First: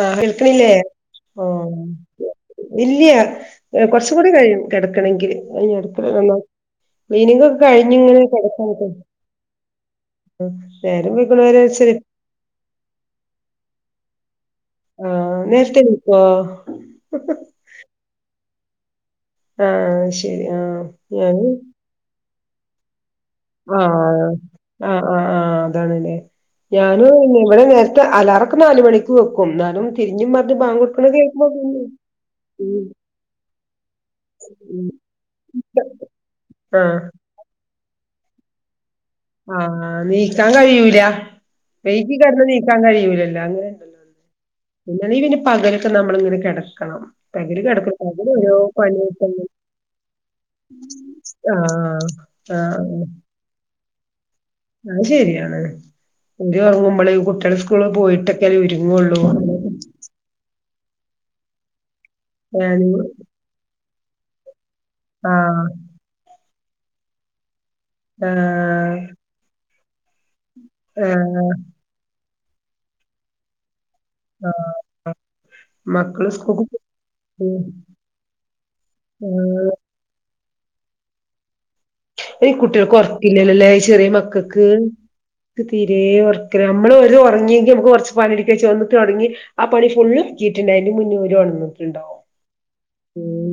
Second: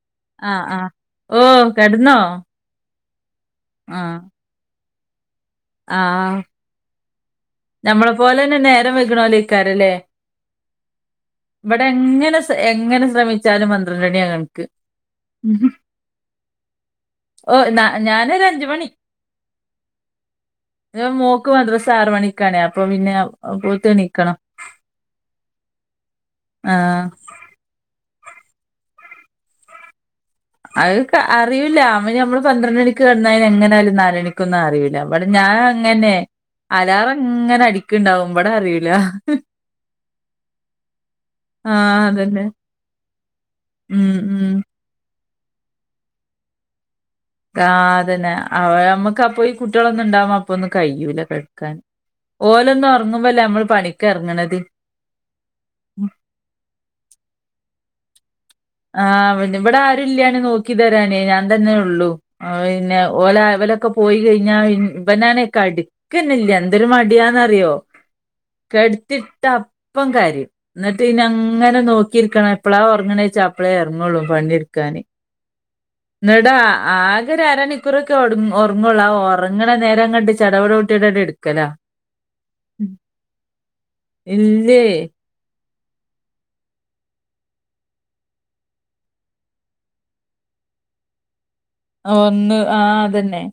ആഹ ആഹ് വിൾക്കണില്ലേ ആഹ് ഓ കെടന്നോ ഇല്യ കുറച്ച ആഹ് കൂടി കഴിയും കിടക്കണമെങ്കിൽ അടു നമ്മളെ പോലെന്നെ നേരം വികണോലിക്കാാരല്ലേ നേരം വെളുക്കുന്നവരെ ഇവിടെ ഇച്ചിരി എങ്ങനെ എങ്ങനെ ശ്രമിച്ചാലും മന്ത്രണി അങ്ങ ആഹ് നേരത്തെ എണീക്കോ ഓ ന ഞാനൊ അഞ്ച മണി ആഹ് ശരി ആഹ് ഞാൻ ഞാന് മോക്ക് മദ്രസ ആറ് മണിക്കാണേ അപ്പൊ പിന്നെ ആ അപ്പോത്തിന് എണീക്കണം ആ ആ ആ അതാണ്ല്ലെ ആഹ് ഞാനും അതന്നെ ഇവിടെ നേരത്തെ അലാറൊക്കെ നാല് മണിക്ക് വെക്കും ന്നാലും തിരി അത് ക്ക അറിയൂല്ല [unintelligible] നമ്മള് പന്ത്രണ്ട് ഉം മണിക്ക് കന്നന് എങ്ങനാലും നാല് മണിക്കൊന്നും ഉം അറിയൂല്ല ഇവിടെ ഞാൻ ആ അങ്ങനെ ആഹ് അലാറ അങ്ങനെ അടിക്കുണ്ടാവും ഇപടെ അറിയൂല ആ നീക്കാൻ കഴിയൂല ആഹ് വെയ്കി കെട്ന്നാ അതന്നെ നീക്കാൻ കഴിയൂലല്ലോ അങ്ങനെണ്ടല്ലോ ഉം ഉം പിന്നെ [unintelligible] പകലൊക്കെ നമ്മളിങ്ങനെ കിടക്കണം ആ അതന്നെ അവ നമ്മക്ക് അപ്പൊ ഈ കുട്ടികളൊന്നും ഇണ്ടാവുമ്പോ അപ്പൊന്നും കഴൂല കെട്ക്കാൻ ആഹ് ഓലൊന്ന് ആഹ് ഒർങ്ങുമ്പല്ലേ നമ്മള് പണിക്ക് എർങ്ങണത് അത് ശരിയാണ് ഉറങ്ങുമ്പോള് കുട്ടികുടെ സ്കൂള പോയിട്ട് ആ ഇബ്ടെ ആരുല്ലാണ് നോക്ക നോക്കി തരണേ ഞാൻ തന്നെ ഉള്ളൂ ഞാന് പിന്നെ ഓല അവലൊക്കെ പോയി കഴിഞ്ഞാൽ പിന്നെ ഇപ്പൊ ഞാന ആഹ് കടിക്കന്നില്ല എന്തൊരു മടിയാന്ന്റിയോ ആഹ് കെടുത്തിട്ട അപ്പം കരിം എന്നിട്ട് ഇനി ആഹ് അങ്ങനെ നോക്കിരിക്കണ അപ്പള ഉറങ്ങണേച്ചാ അപ്പളേ ഇറങ്ങുള്ളൂ ആഹ് പണിട്ക്കാന് മക്കള് നിടാ സ്കൂൾക്ക് ആകെ പോയി അരമണിക്കൂറൊക്കെ ഉറങ്ങുള്ള ഉറങ്ങണ ആഹ് നേരംങ്ങട്ടി ചടവട കൂട്ടിയിട്ടായിട്ട് എടുക്കല കുട്ടികൾ കൊറക്കില്ലല്ലല്ലേ ചെറിയ മക്കൾക്ക് ഇല്ലേ തീരേ ഓർക്കില്ല നമ്മള് ഓര് ഒർങ്ങിയെങ്കി നമക്ക് കൊർച്ച് പണിടിക്കച്ച ഒന്ന് തൊടങ്ങി ആ പണി ഫുള്ള് [unintelligible] അയ്ന്റെ മുന്നേ ഓര് ഒൺന്നു ഒന്ന് ആ അതന്നെ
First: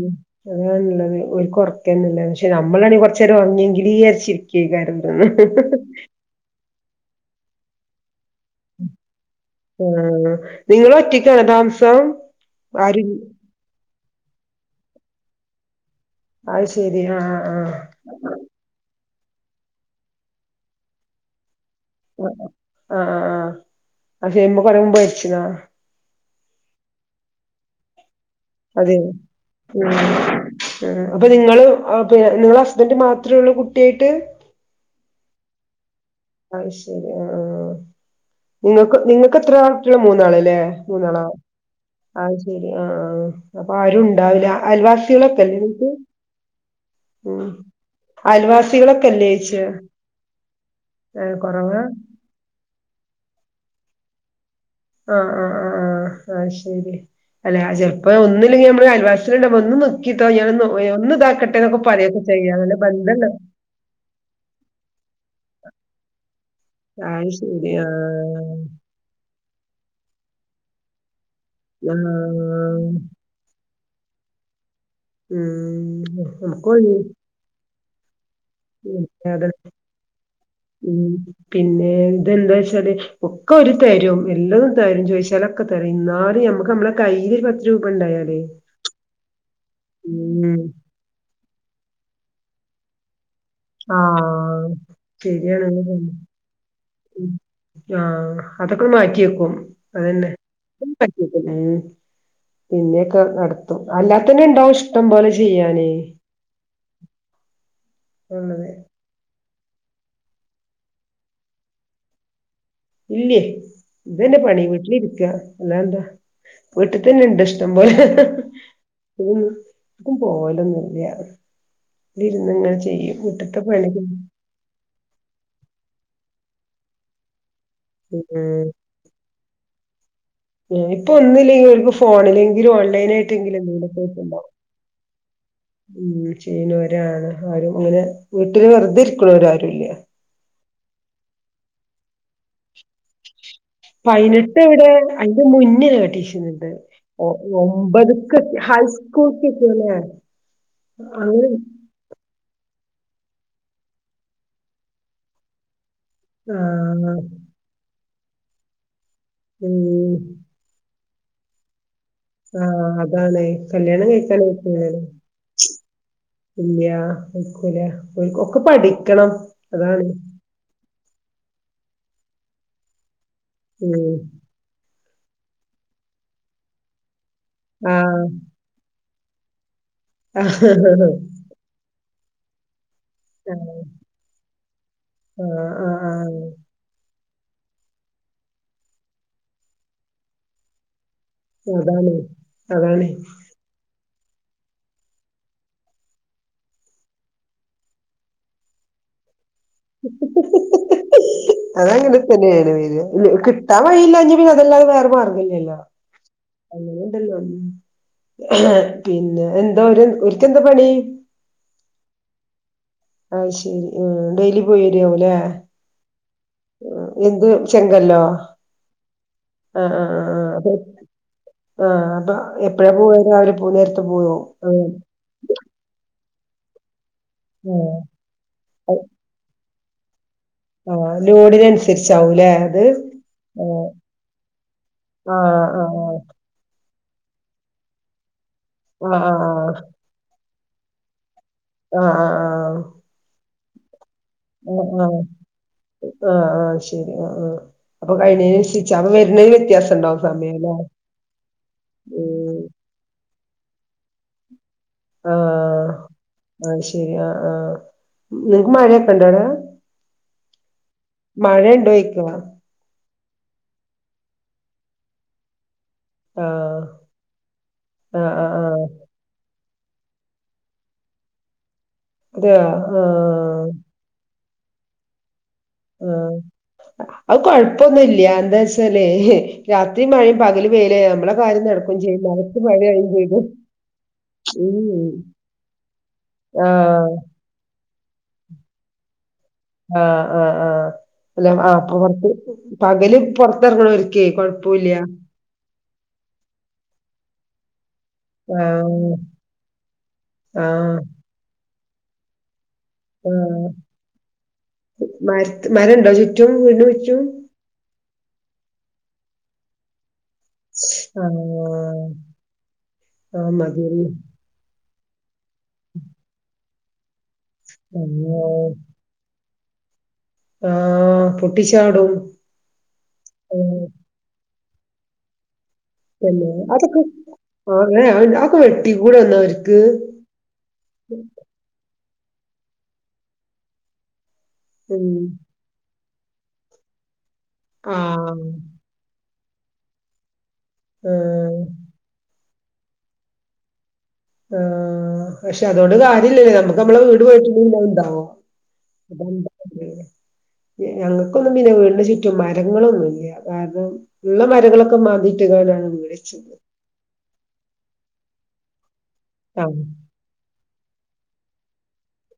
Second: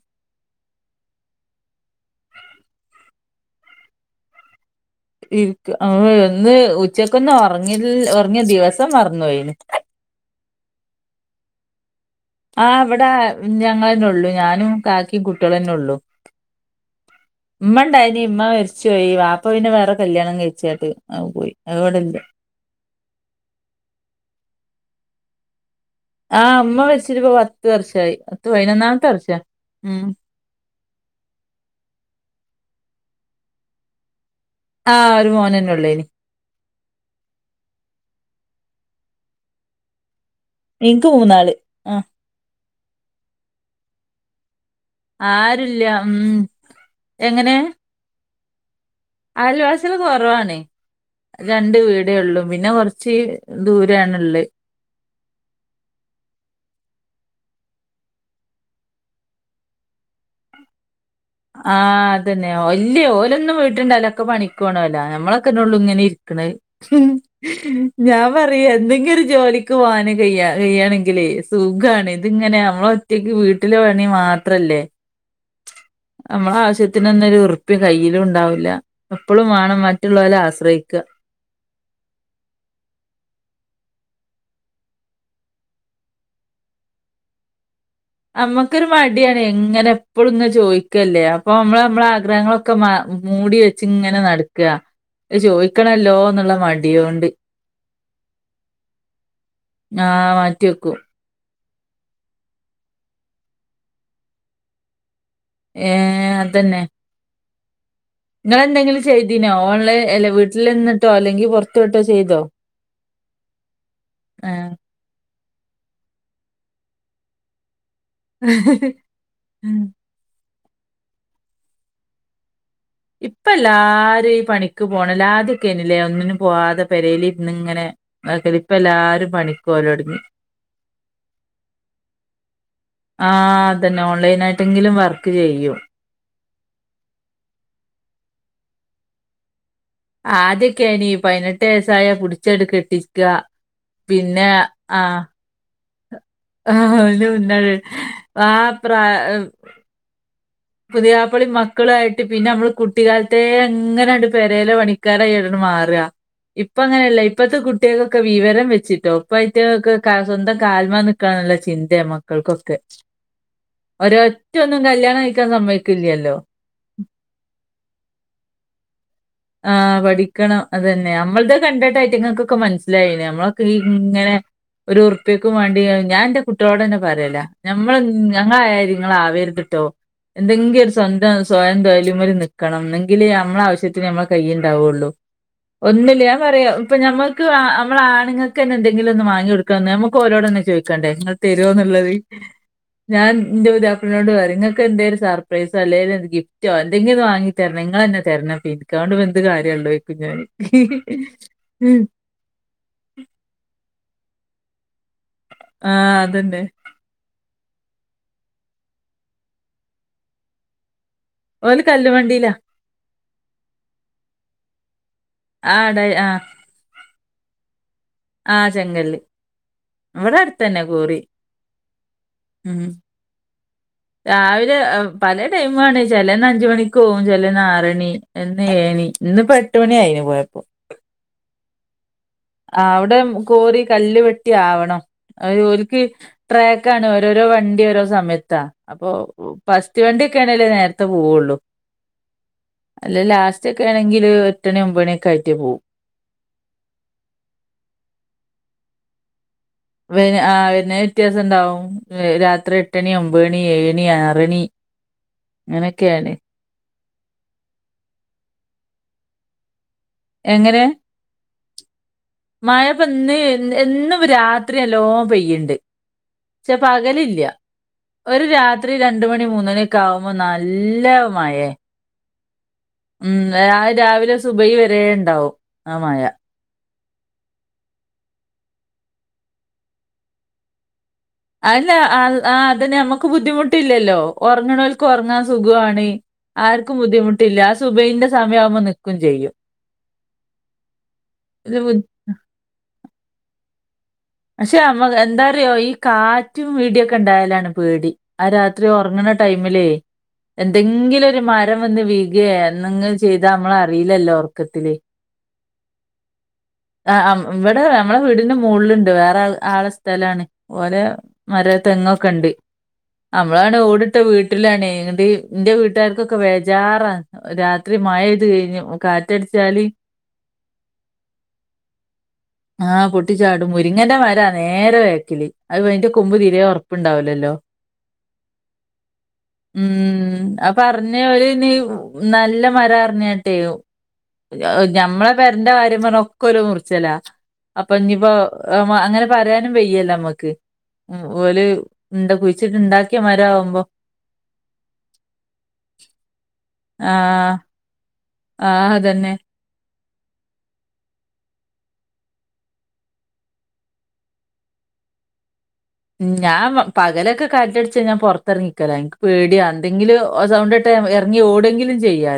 അതാണ്ള്ളത് ഒരു ഓർക്കന്നെല്ല പക്ഷെ നമ്മളാണെങ്കിൽ കൊറച്ചേരം ഒർങ്ങിയെങ്കിലീ ചിരിക്കാണ് ഇൻക്ക് അ ഒന്ന് ഉച്ചക്ക് ഒന്ന് ഒർങ്ങില്ല ഒർ ങ്ങിയ ദിവസം മറന്നു പോയിന് നിങ്ങളൊറ്റക്കാണോ താമസം ആ ഇവടെ ആരും ഞങ്ങളന്നെള്ളു ഞാനും കാക്കിം കുട്ടികളന്നെ ഒള്ളു അത് ശെരി ആഹ് ആഹ് ഉമ്മ ഉണ്ടായിനി ഉമ്മ മരിച്ചു പോയി വാപ്പ അപ്പൊ പിന്നെ വേറെ കല്യാണം കഴിച്ചായിട്ട് പോയി അത് ഇവിടില്ല ആ ആ ആ ആ അത് ചേരുമ്പോ [unintelligible] ആഹ് ഇമ്മ മരിച്ചിരുന്നു ആ പത്ത് വർഷമായി അതെെ പതിനൊന്നാമത്തെ വർഷാ ഉം ഉം ആ അപ്പൊ നിങ്ങൾ നിങ്ങള ഹസ് സ്ബന്റ് മാത്രേ ഒള്ളു കുട്ടിയായിട്ട് ആ ഒരു മോനന്നെന് ഉള്ളേ നി അയ്ശെരി ആ നിങ്ങക്ക് നിങ്ങൾക്ക് എത്ര ആൾ കുട്ടികള മൂന്നാള് അതെ എനിക്ക് മൂന്നാളൊ മൂന്നാള് ആ ശെരി ആ ആ അപ്പൊ ആരും ഉണ്ടാവുല അയൽവാസികളൊക്കെല്ലേ ആരുല്ല നിങ്ങക്ക് ഉം ഉം എങ്ങനെ അയൽവാ വാസികളൊക്കെല്ലേച്ചോയ്ചാ അയൽവാസികള് കുറവാണ് രണ്ട് വീടേ ഉള്ളൂ പിന്നെ കൊറച്ച് ദൂരേണ്ള്ളേ ആ ആ ആ ആ ആ അയ്ശെരി അല്ലെ ചിലപ്പോ ഒന്നില്ലെങ്കിൽ നമ്മളെ അയൽവാസുണ്ട ഒന്ന് നിക്കിട്ടോ ഞാൻ ഒന്ന് ഇതാക്കട്ടെ ആ എന്നൊക്കെ പറയൊക്കെ അതന്നെ ചെയ്യാ നല്ല ഒല്ലിയ ബന്ധള്ള ഓലൊന്നും വീറ്റണ്ടാവൂല ഓലൊക്കെ പണിക്കോണോലാ നമ്മളൊക്കെ ന്നെ ഒള്ളു ഇങ്ങനെരിക് ക്ക്ണത് അത് ശരി ഞാൻ ആഹ് പറയാ എന്തെങ്കിലും ഒരു ജോലിക്ക് ക്ക് പോവാനും കയ്യേ കയ്യാണെങ്കിലും സുഖാണ് ഇതിങ്ങനെ ആഹ് നമ്മളൊറ്റക്ക് വീട്ട് വീട്ടിലെ പണി മാത്രല്ലേ ഉം നമ്മളെ നമുക്കൊഴി ആവശ്യത്തിനൊന്നും ഒരുർപ്പിയ കയ്യിലുണ്ടാ ലാ അപ്പളും അതെ വാണം മറ്റുള്ളോല ഉം പിന്നെ ഇതെന്താ വെച്ചാല് ഒക്കെ ഓര് തരും എല്ലതും തരും ചോദിച്ചാലൊക്കെ തരും ന്നാലും നമ്മുക്ക് നമ്മെ കയ്യിലൊരു പത്ത് രൂപ ഇണ്ടായാലേ അമ്മക്കൊരു മടിയാണ് ങ്ങനെ എപ്പളും ങ്ങനെ ഉം ചോയിക്കല്ലേ അപ്പൊ മ്മളെ മ്മളെ ഗ്രഹങ്ങളൊക്കെ മാ മൂടി വെച്ച് ങ്ങനെ ആഹ് നടക്കാ ചോയിക്ണല്ലോന്നുള്ള മടിയൊണ്ട് ആ അതൊക്കെ മാറ്റിയക്കും അന്നെ ആഹ് മാറ്റി വെക്കും പെ [unintelligible] പിന്നെയൊക്കെ നടത്തും അല്ലാത്തന്നെ ഇണ്ടാവും ഇഷ്ടംപലെ ഇഷ് ഏ അതന്നെ ഉള്ളത് ങ്ങളന്നെ അയിൻ ചെയ്തീനോ ഓൺലൈൻ അല്ലെ വീട്ടിൽ നിന്നിട്ടോ അല്ലെങ്കിൽ പുറത് പോയിട്ടോ ചെയ്തീനോ ഇല്ലേ ഇത്ന്നെ പണി വീട്ടിലി ഇരിക്കുക അല്ലാ എന്താ വീട്ടിൽ തന്നെ ഇണ്ട് ഇഷ്ടം ബ്ഹ് [unintelligible] ഇവിടെ ഇരുന്നു ഇപ്പല്ലാരും ഈ പണിക്ക് പോണല്ലേ ആദ്യക്കെനില്ലേ ഒന്നിനും പോവാാതെ പെര്യൽ ണ്ണിങ്ങനെ നാക്കൽ ഉം ഇപ്പല്ലാരും പണിക്കോവലൊടങ്ങി ഇപ്പൊ ഒന്നില്ലെങ്കിൽ ഓർക്ക് ഫോണിലെങ്കിലും ആ ഓൺലൈനായിട്ടെങ്കിലും എന്തേങ്കിലായി അതന്നെ എന്തേങ്കിലായിട്ട് ഓൺലൈൻ ട്ണ്ടാവും ആയിട്ടെങ്കിലും വർക്ക് ചെയ്യും ഉ ചെയ്യുനോരാണ് ആരുംങ്ങനെ വീട്ടില് വെറുതെ ഇരിക്ണോരും ല്യ ആദ്യൊക്കെയനീ പതിനെട്ട് വയസ്സായ പുടിച്ചടങ്ങ് കെട്ടിച്ച പയ്നട്ട് വിടെ അതിന്റെ മുന്നിൽ കെട്ട്ച്ച് ആ അയ്ന്റെ മുന്നെ ആ പ്രായ ഹൈസ്കൂൾക്കൊക്കെ അല്ലേ അങ്ങനെ പുതിയാപളിമ് മക്കളായിട്ട് പിന്നെ മ്മള് കുട്ടിക്കാലത്തെ ങ്ങനെണ്ട് പെരയിലെ പണിക്കാരായിട്ടെങ്ങ് മാറ്റ്‌ഹാ ഇപ്പ ആഹ് അങ്ങനെയല്ല ഇപ്പത്തെ കുട്ടികൾക്കൊക്കെ വിവരം വെച്ട്ടോ ഇപ്പയിറ്റങ്ങൾക്ക് ഉം സ്വന്തം കാൽമ നിക്കനുള്ള ചിന്ത ഇന്റെ മക്കൾക്കൊക്കെ ആഹ് അതാണ് ഓരോ റ്റൊന്നും കല്യാണം കഴി ഇല്ലിയാ കഴിക്കൂല ഒൽക്കൊക്കെ പഠിക്കണം ആ അതാണ് പഠിക്കണം അതന്നെ നമ്മൾത് കണ്ടിട്ടായിറ്റങ്ങൾക്കൊക്കെ മനസ്സിലായിനേ നമ്മളക്ക് ഈ ഉം ഇങ്ങനെ ഒരു ഉർപ്പെക്കും വാണ്ടി ഞാന്റെ കുട്ടിളോടെന്നെ പറയലാ ഞമ്മൾ ആഹ് ങ്ങനെ ആയാതി ഇങ്ങൾ ആവര്ത് ട്ടോ ആഹ് ന്തെങ്കിലും ഒരു സ്വന്തം സ്വയം തോയ്ല് മ്മൽ നിക്കണം ന്നെങ്കിലാ നമ്മളാവിശ്യത്തിൻ മ്മളെ കയ്യിൽ ണ്ടാവൊള്ളു ആഹ് ഒന്നുല്ലാ ആഹ് ഞാപ്പറയും നമമൾക്ക് മ്മൾ ആണുങ്ങൾ കെന്നെ എന്തങ്കിലും ഒന്ന് മാങ്ങി കൊടുക്കാൻ നമ്മക്ക് ഓലോടമോയ്ച്ചണ്ടെ ചോദിക്കണ്ടേ തരോന്ന്ള്ളത് അതാണ് അതാണ് ഞാൻന്റെ പുതിയാപ്പ് നോട് പറയുംങ്ങൾക്ക് എന്തേലും സർപ്രൈസോ അല്ലെങ്കി ഗിഫ്റ്റോ എന്തെങ്കിലും വാങ്ങി തരണങ്കി ങ്ങ ബന്നെ തരണം പിന്നെ ഉം. അതങ്ങനെ തന്നെയാണ് കിട്ടാൻ വഴില്ലാഞ്ഞി പിന്നെ അതെല്ലാതെ വേറെ മാർകം ഇ ല്ലല്ലോ ആ അതന്നെ. അല്ലണ്ടല്ല പിന്നെ എന്താ ഒരു ഒരിക്ക് എന്താ പണി ഓല് കല്ല് വണ്ടില്ലാ അയ് ശെരി ഡെയ്ലി പോയി വരാവൂല്ലേ ആട ആ എന്ത് ചെങ്കല്ലോ ആ ചെങ്കല്ല്. ആ ആആ ഇവിടെ അടുത്തന്നെ കോറി. ആ അപ്പൊ ഉം. എപ്പഴാ പോവാ രാവിലെ പോ നേരത്തെ പോവോ രാവിലെ ആഹ് പല ടൈം ആണ്ച്ചാല് ചെലെന്ന് അഞ്ച് മണിക്ക് പോവും ചേലേന്ന് ആറു ആഹ് മണി എന്ന് ഏഴു അത് മണി ഇന്ന്പ്പോ എട്ട് മണി ആയിന് പോയ ആഹ് ലോഡിനനുസരിച്ചാവൂലേ അത് അവിടെ കോറി കല്ല് വെട്ടി ആവണംഓ ആഹ് ആഹ് ആഹ് ൽക്ക് ട്രക്ക് ക്കാണ് ഓരോരോ വണ്ടി ഓരോ സമയത്താ അപ്പൊ ആഹ് ഫസ്റ്റ് വണ്ടിയൊക്കെ ആണേലേ നേരത്തെ പോവുള്ളൂ ആ ആ ആ അല്ലെ ലാസ്റ്റ് ഒക്കെ ആണെങ്കിൽ ആ എട്ടണി ആ ഒമ്പണിയൊക്കെ ആയിട്ടേ പോവും ആ ആ ശരി ആ ആ അപ്പൊ കയ്യിനേന് അനുസരിച്ച അപ്പോ വരുനയ്ന് ആ വരുനായ്ന് വ്യത്യാസം ഉണ്ടാവും ഉം രാത്രി എട്ടണിയാവും ഒമ്പത് മണി ഏഴ്മണി ആറ് മണി ആഹ് അങ്ങനൊക്കെയ ആണ് അത് ശരി ആ ആ നിങ്ങക്ക് മഴയൊക്കെ ഇണ്ടോടാ എങ്ങനെ മായപ്പന്ന് എന്നും രാത്രി നല്ലോ പെയ്യുണ്ട് പക്ഷേ ആഹ് പകലില്ല ആഹ് ഒരു ആഹ് ആഹ് രാത്രി രണ്ട് മണി മൂന്ന് മണി ആവുമ്പോ നല്ല മയെ അതെ ഉം രാവിലെ സുബൈഹി വരെ ഉണ്ടാവും ആ മായ ആഹ് അത് കൊഴപ്പൊന്നുംല്ല എന്താ വച്ചാലേ രാത്രി മഴയും പകല് വേയ്ല് ആ യാൽ അല്ല അതിന് നമ്മക്ക് ചെയ്തു ബുദ്ധിമുട്ടില്ലല്ലോ ഉം ഉറങ്ങണൽക്ക് ഉറങ്ങാൻ സുഖമാണ് ആർക്കും ആഹ് ബുദ്ധിമുട്ടില്ല ആ സുബൈഹി ന്റെ സമയം ആവുമ്പോ നിക്കും ചെയ്യും ആഹ് ആഹ് ആഹ് അല്ല ഇത് ആഹ് ബു പുറത്ത് പകല് പുറത്തിറങ്ങണല്ക്ക് പക്ഷെ നമ്മ എന്താറിയോ ഈ കാറ്റും ഇടീയൊക്കെ ഉണ്ടായാലാണ് പേടി ആ രാത്രി ആഹ് ഉറങ്ങണ ടൈമിലേ ആഹ് എന്തെങ്കിലും ഒരു മരം വന്ന് വീഴ്കയാ എന്തെങ്കിലും ചെയ്താ ആഹ് നമ്മള് അറിയില്ലല്ലോ ഒർക്കത്തില് മരണ്ടോജി ആ ഇവിടെ നമ്മളെ വീടിന്റെ മുകള്ലുണ്ട് വേറെ ആളെ സ്ഥലമാണ് ഓരോ മരം ആഹ് തെങ്ങൊക്കെ ഉണ്ട് ആഹ് നമ്മളാണ് മതിയല്ലേ ഓടിട്ട് വീട്ടിലാണ് ഇ എന്റെ വീട്ടുകാർക്കൊക്കെ ബേജാറ രാത്രി മഴ യ്ത് ആഹ് കഴിഞ്ഞു കാറ്റടി ച്ചാല് ആഹ് പൊട്ടിച്ചാടും ആ പൊട്ടിച്ചാടും ആഹ് മുരിങ്ങൻന്റെ മരാ നേര വേക്കില് അത് അയിന്റെ കൊമ്പ് തന്നെ തിരെ അതൊക്കെ ഉറപ്പുണ്ടാവലല്ലോ അങ്ങനെ അതൊക്കെ വെട്ടിക്കൂടെ എന്നാ അവർക്ക് ഉം ആ പറഞ്ഞ ഒരു നീ നല്ല മരം പറിഞ്ഞട്ടേ ഉം ഞമ്മളെ പെരന്റെ കാര്യ പ ഒക്കെ ഓല് മുറിച്ചലാ അപ്പൊ ഇഞ് ഇപ്പ ആഹ് അങ്ങനെ പറയാനും വെയ്യല്ല നമ്മുക്ക് ഉം ആഹ് ഓല് എന്ത കുഴിച്ചിട്ട് ഇണ്ടാക്കിയാ മരം ആവുമ്പോ ആ പക്ഷെ അതുകൊണ്ട് കാര്യ ഇല്ലല്ലേ നമുക്ക് നമ്മളെ വീട് പോയിട്ടല്ല ഉണ്ടാവോ ആ അതന്നെ ഉം ഞങ്ങൾക്കൊന്നും പിന്നെ വീട്ന് ചുറ്റും മരങ്ങളൊന്നും ഇല്ല കാരണം ഉള്ള മരങ്ങളൊക്കെ മാതിട്ട് കാണ്ടാണ് ഞാൻ പകലൊക്കെ കാറ്റടിച്ചാൽ ഞാൻ പുറത്തിറങ്ങിക്കല എനിക്ക് പേടിയ ആഹ് എന്തെങ്കിലും സൗണ്ട് ഇറങ്ങി ഓടെങ്കിലും ചെയ്യാ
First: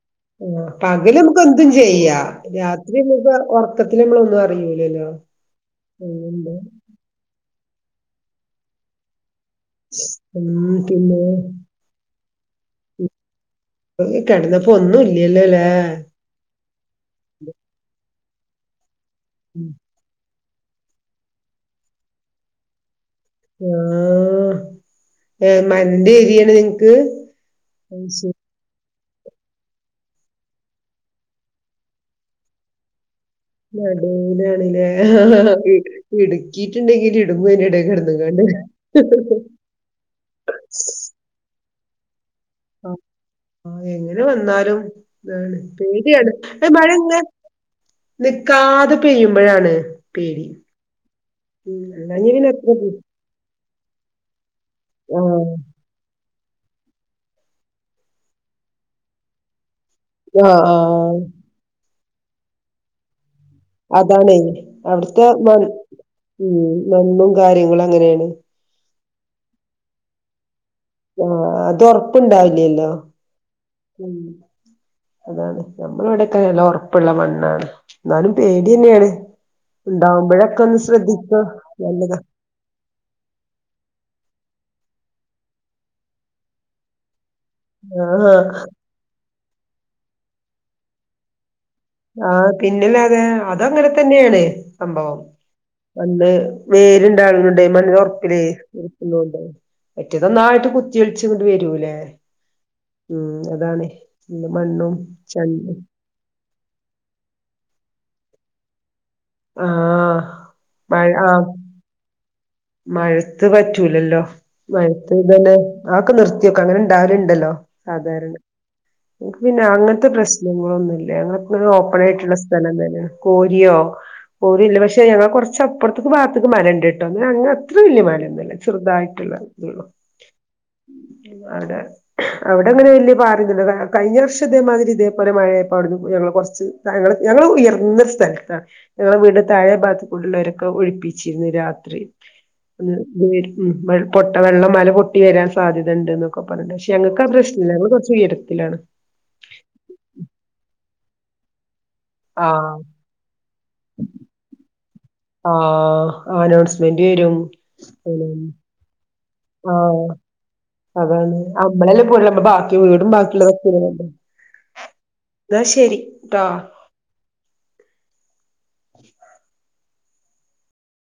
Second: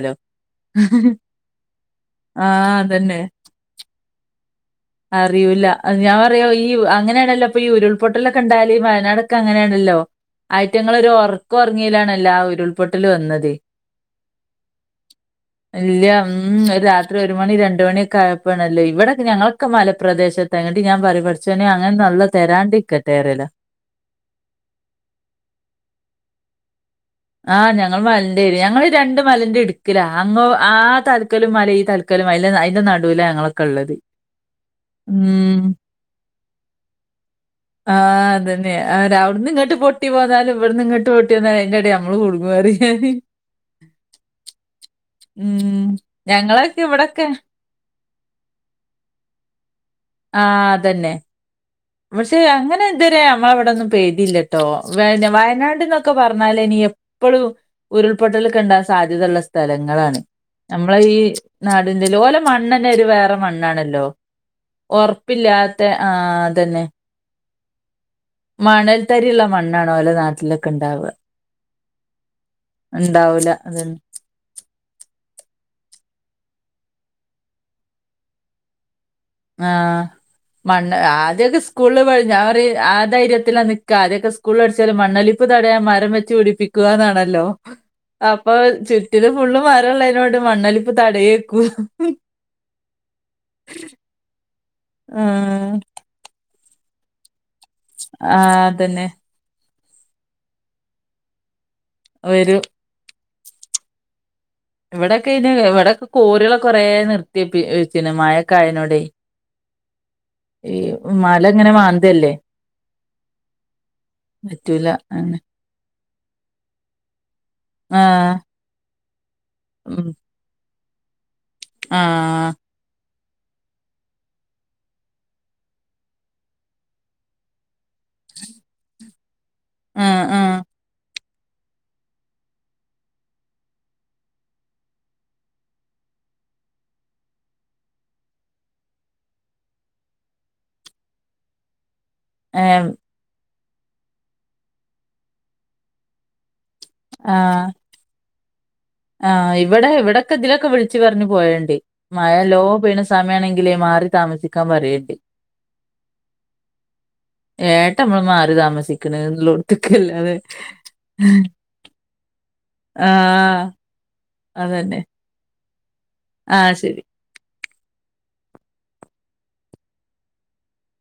ആ പകല് നമുക്ക് എന്തും ചെയ്യാ ആഹ് രാത്രി നമൂക്ക് ഉറർക്കത്തി നമ്മള ഒന്നും അറി ല അറിയൂല്ല ഞാൻ പറിയാ ഈ അങ്ങനേയാണല്ലോ ഇപ്പൊ ഈ ഉരുൾപൊട്ടലൊക്കെണ്ടാകല് വയനാട് ക്കെ അങ്ങനെണല്ലോ ഉം അയിറ്റങ്ങളൊരു പിന്നെ ഉറക്കം ഉറങ്ങിലാണല്ലോ ആഹ് ഉരുൾപൊട്ടല് വന്നത് കിടന്നപ്പോ ഒന്നും ഇല്യല്ലോലേ ഇല്ല ഉം ഒരു രാത്രി ഒരു മണി രണ്ട് മണിയൊക്കെ ആയപ്പോണല്ലോ ഇവിടൊക്കെ ഞങ്ങളൊക്കെ മലപ്രദേശ ത്ത് ബങ്ങട്ട് ഞാൻ പറീം പഠിചോനെ അങ്ങനെ ഒന്നും അല്ലാഹ് തരാണ്ടിരിക്ക ആഹ് ഏ മലന്റെ ഏരിയാണ് ആഹ് ഞങ്ങൾ അത് ശരി മലൻ്റെ ഏരിയ ഞങ്ങള് രണ്ട് മലന്റെ ഇടുക്ക്ല അങ്ങോ ആ തല്ക്കലും മല ഈ തല്ക്കലും മല അയിന്റെ നടുവിലാ ഞങ്ങളൊക്കെ ഇള്ളത് നടൂവിലാണ്ലേ ഉം ഇടു ഇടുക്കിട്ടുണ്ടെങ്കി ഇടുങ്ങും അയിന്റെ എടയിൽ കിടന്ന് ആ അതന്നെ ആതെ അവിടെന്ന്ങ്ങാട്ട് പൊട്ടി പോന്നാലും ഇവിടുന്ന് ഇങ്ങട്ട് പൊട്ടിവന്നാആയിൻ്റടേല് നമ്മള് കുടു ആം ആഹ് എങ്ങനെ വന്നാലും ആണ് ഉം പേടിയാണ് ആ ഞങ്ങളൊക്കെ മഴഇങ്ങനെ ഇവിടൊക്കെ ന്നിക്കാതെ പെയ്യുമ്പഴാണ് പേടി ആഹ് അതന്നെ ഉം അല്ലാഞ്ഞ പക്ഷെ പിന്നെ അത്ര അങ്ങനെ ഇതുവരെ നമ്മള അവിടൊന്നും പെയ്തില്ലട്ടോ വേയ്ന ആഹ് വയനാട്ന്നൊക്കെ പറ പറഞ്ഞാൽ ഇനി എപ്പളും ഉരുൾപൊട്ടലൊക്കെഉണ്ടാകാ സാധ്യത ഉള്ള സ്ഥല ങ്ങളാണ് ആഹ് നമ്മളെ ആഹ് ഈ നാടിന്റെ ഓലെ മണ്ണന്നെ ഒരു വേറെ മ ണ്ണാണെല്ലോ അതാണേ അവിടുത്തെ മൺ ഒറപ്പില്ലാത്തെ ആഹ് ഉം മണ്ണും കാര്യങ്ങളും അങ്ങനെയാണ് മണൽത്തരിഉള്ളാ മണ്ണാണ് ഓലെ നാട്ടില് ആഹ് അത് ഒറപ്പുണ്ടാവില്ലല്ലോ ഇണ്ടാവൂല അതന്നെ ഉം അതാണ് നമ്മൾ ഇവിടെ ഒക്കെ നല്ല ഉറപ്പുള്ള മണ്ണാണ് എന്നാലും പേടി തന്നെആണ് ആഹ് മണ്ണ് ആദ്യക്കെ സ്കൂള് നല്ലതാ പോയി ഞാപറേം ആധൈര്യത്തില നിക്കാ ആദ്യൊക്കെ സ് കൂളി പടിച്ചല് മണ്ണൊലിപ്പ് തടയാൻ മരം വെച്ച് പിടിപ്പിക്കുകന്നാണല്ലോ ആഹ് അപ്പൊ ചുറ്റില് ഫുള്ള് മരഉള്ളഴിനോട് മണ്ണലിപ്പ് തടയേം ആഹ് പിന്നില്ലാതെ അത് അങ്ങനെ തന്നെയാണ് സംഭവം ആഹ് വന്ന് വേരുണ്ടാവുന്നൊണ്ട് മണ്ണ്ലൊറപ്പിലേ ആഹ് അതന്നെ നിക്കുന്നുണ്ട് മറ്റേതൊന്നായിട്ട് കുത്തിയൊലിച്ച് ഇങ്ങോട്ട് വരുലേ ആ വേരും ഉം അതാണെ ഇവിടെക്കെയിന് ഇവിടെക്കെ കോരുകള് കൊറേ നിർത്തിയപ്പി വെച്ചിന് മയക്കായനോടെ ആഹ് ഈ മഴ ആഹ് മലങ്ങനെ മാന്ത്ല്ലേ മഴത്ത് പറ്റൂലല്ലോ പറ്റൂല മഴത്ത് അങ്ങനെ ഇതുതന്നെ ആക്കെ നിർത്തിയോക്കെ അങ്ങനെ ഇണ്ടാവാലുണ്ടല്ലോ ആ സാധാരണ ങ്ങക്ക് പിന്നെ ഉം അങ്ങനത്തെ പ്രശ്നങ്ങളൊന്നുംല്ല അങ്ങളിപ്പഴും ആ ഓപ്പൺ ആയിട്ടുള്ള സ്ഥലം തന്നാ കോഴിയോ കോഴില്ല പക്ഷെ ഞങ്ങ കൊറച്ചപ്പുറത്ത്ക്ക് ഭാഗ്ത്ത്ക്ക് മരണ്ട്ട്ടോ ന്നാ അങ്ങനെ അത്ര വല്യ മരൊന്നുല്ലാ ചെറുതായിട്ടുള്ള ഇതേള്ളൂ ആഹ് ആഹ് അവിടെ അവിടെ അങ്ങനെ വലിയ പാടില്ലല്ലോ കഴിഞ്ഞ വർഷം ഇതേമാതിരി ഇതേപോലെ മഴയായപ്പ അവിടുന്ന് ഞങ്ങ കൊറച്ച് ഞങ്ങള് ഉയർന്ന സ്ഥലത്താണ് ഞങ്ങള വീട് താഴെ ഭാഗത്ത്ടുള്ളവരൊക്കെ ഒഴിപ്പി ച്ചിരുന്നു രാത്രി ഏം [unintelligible] പൊട്ട വെള്ളം മല പൊട്ടി വരാൻ സാധ്യതണ്ട്ന്നൊക്കെ റഞ്ഞ് ഞങ്ങൾക്ക് ആ പ്രശ്നില്ല ഞങ്ങള് കുറച്ച് ഉയരത്തിലാണ് ആഹ് ഇവിടെ ഇവിടെക്കെ ഇതിലൊക്കെ വിളിച്ചു പറഞ്ഞ് പോവല്ണ്ട് മഴല്ലോ ആഹ് പെയ്യിണ സമയ ആണെ ങ്കിലേ മാറി താമസിക്കാൻ പറയണ്ടേ ആഹ് അനൗൺസ്മെന്റ് വരും ഉം [unintelligible] അല്ലാതെ അതാണ് അമ്മളെല്ല പോയിള്ളു അമ്മളെ ബാക്കി ആ വീടും ബാക്കിള്ളതൊക്കെ [unintelligible] അതന്നെ ന്നാ ശെരി ആഹ് ശെരി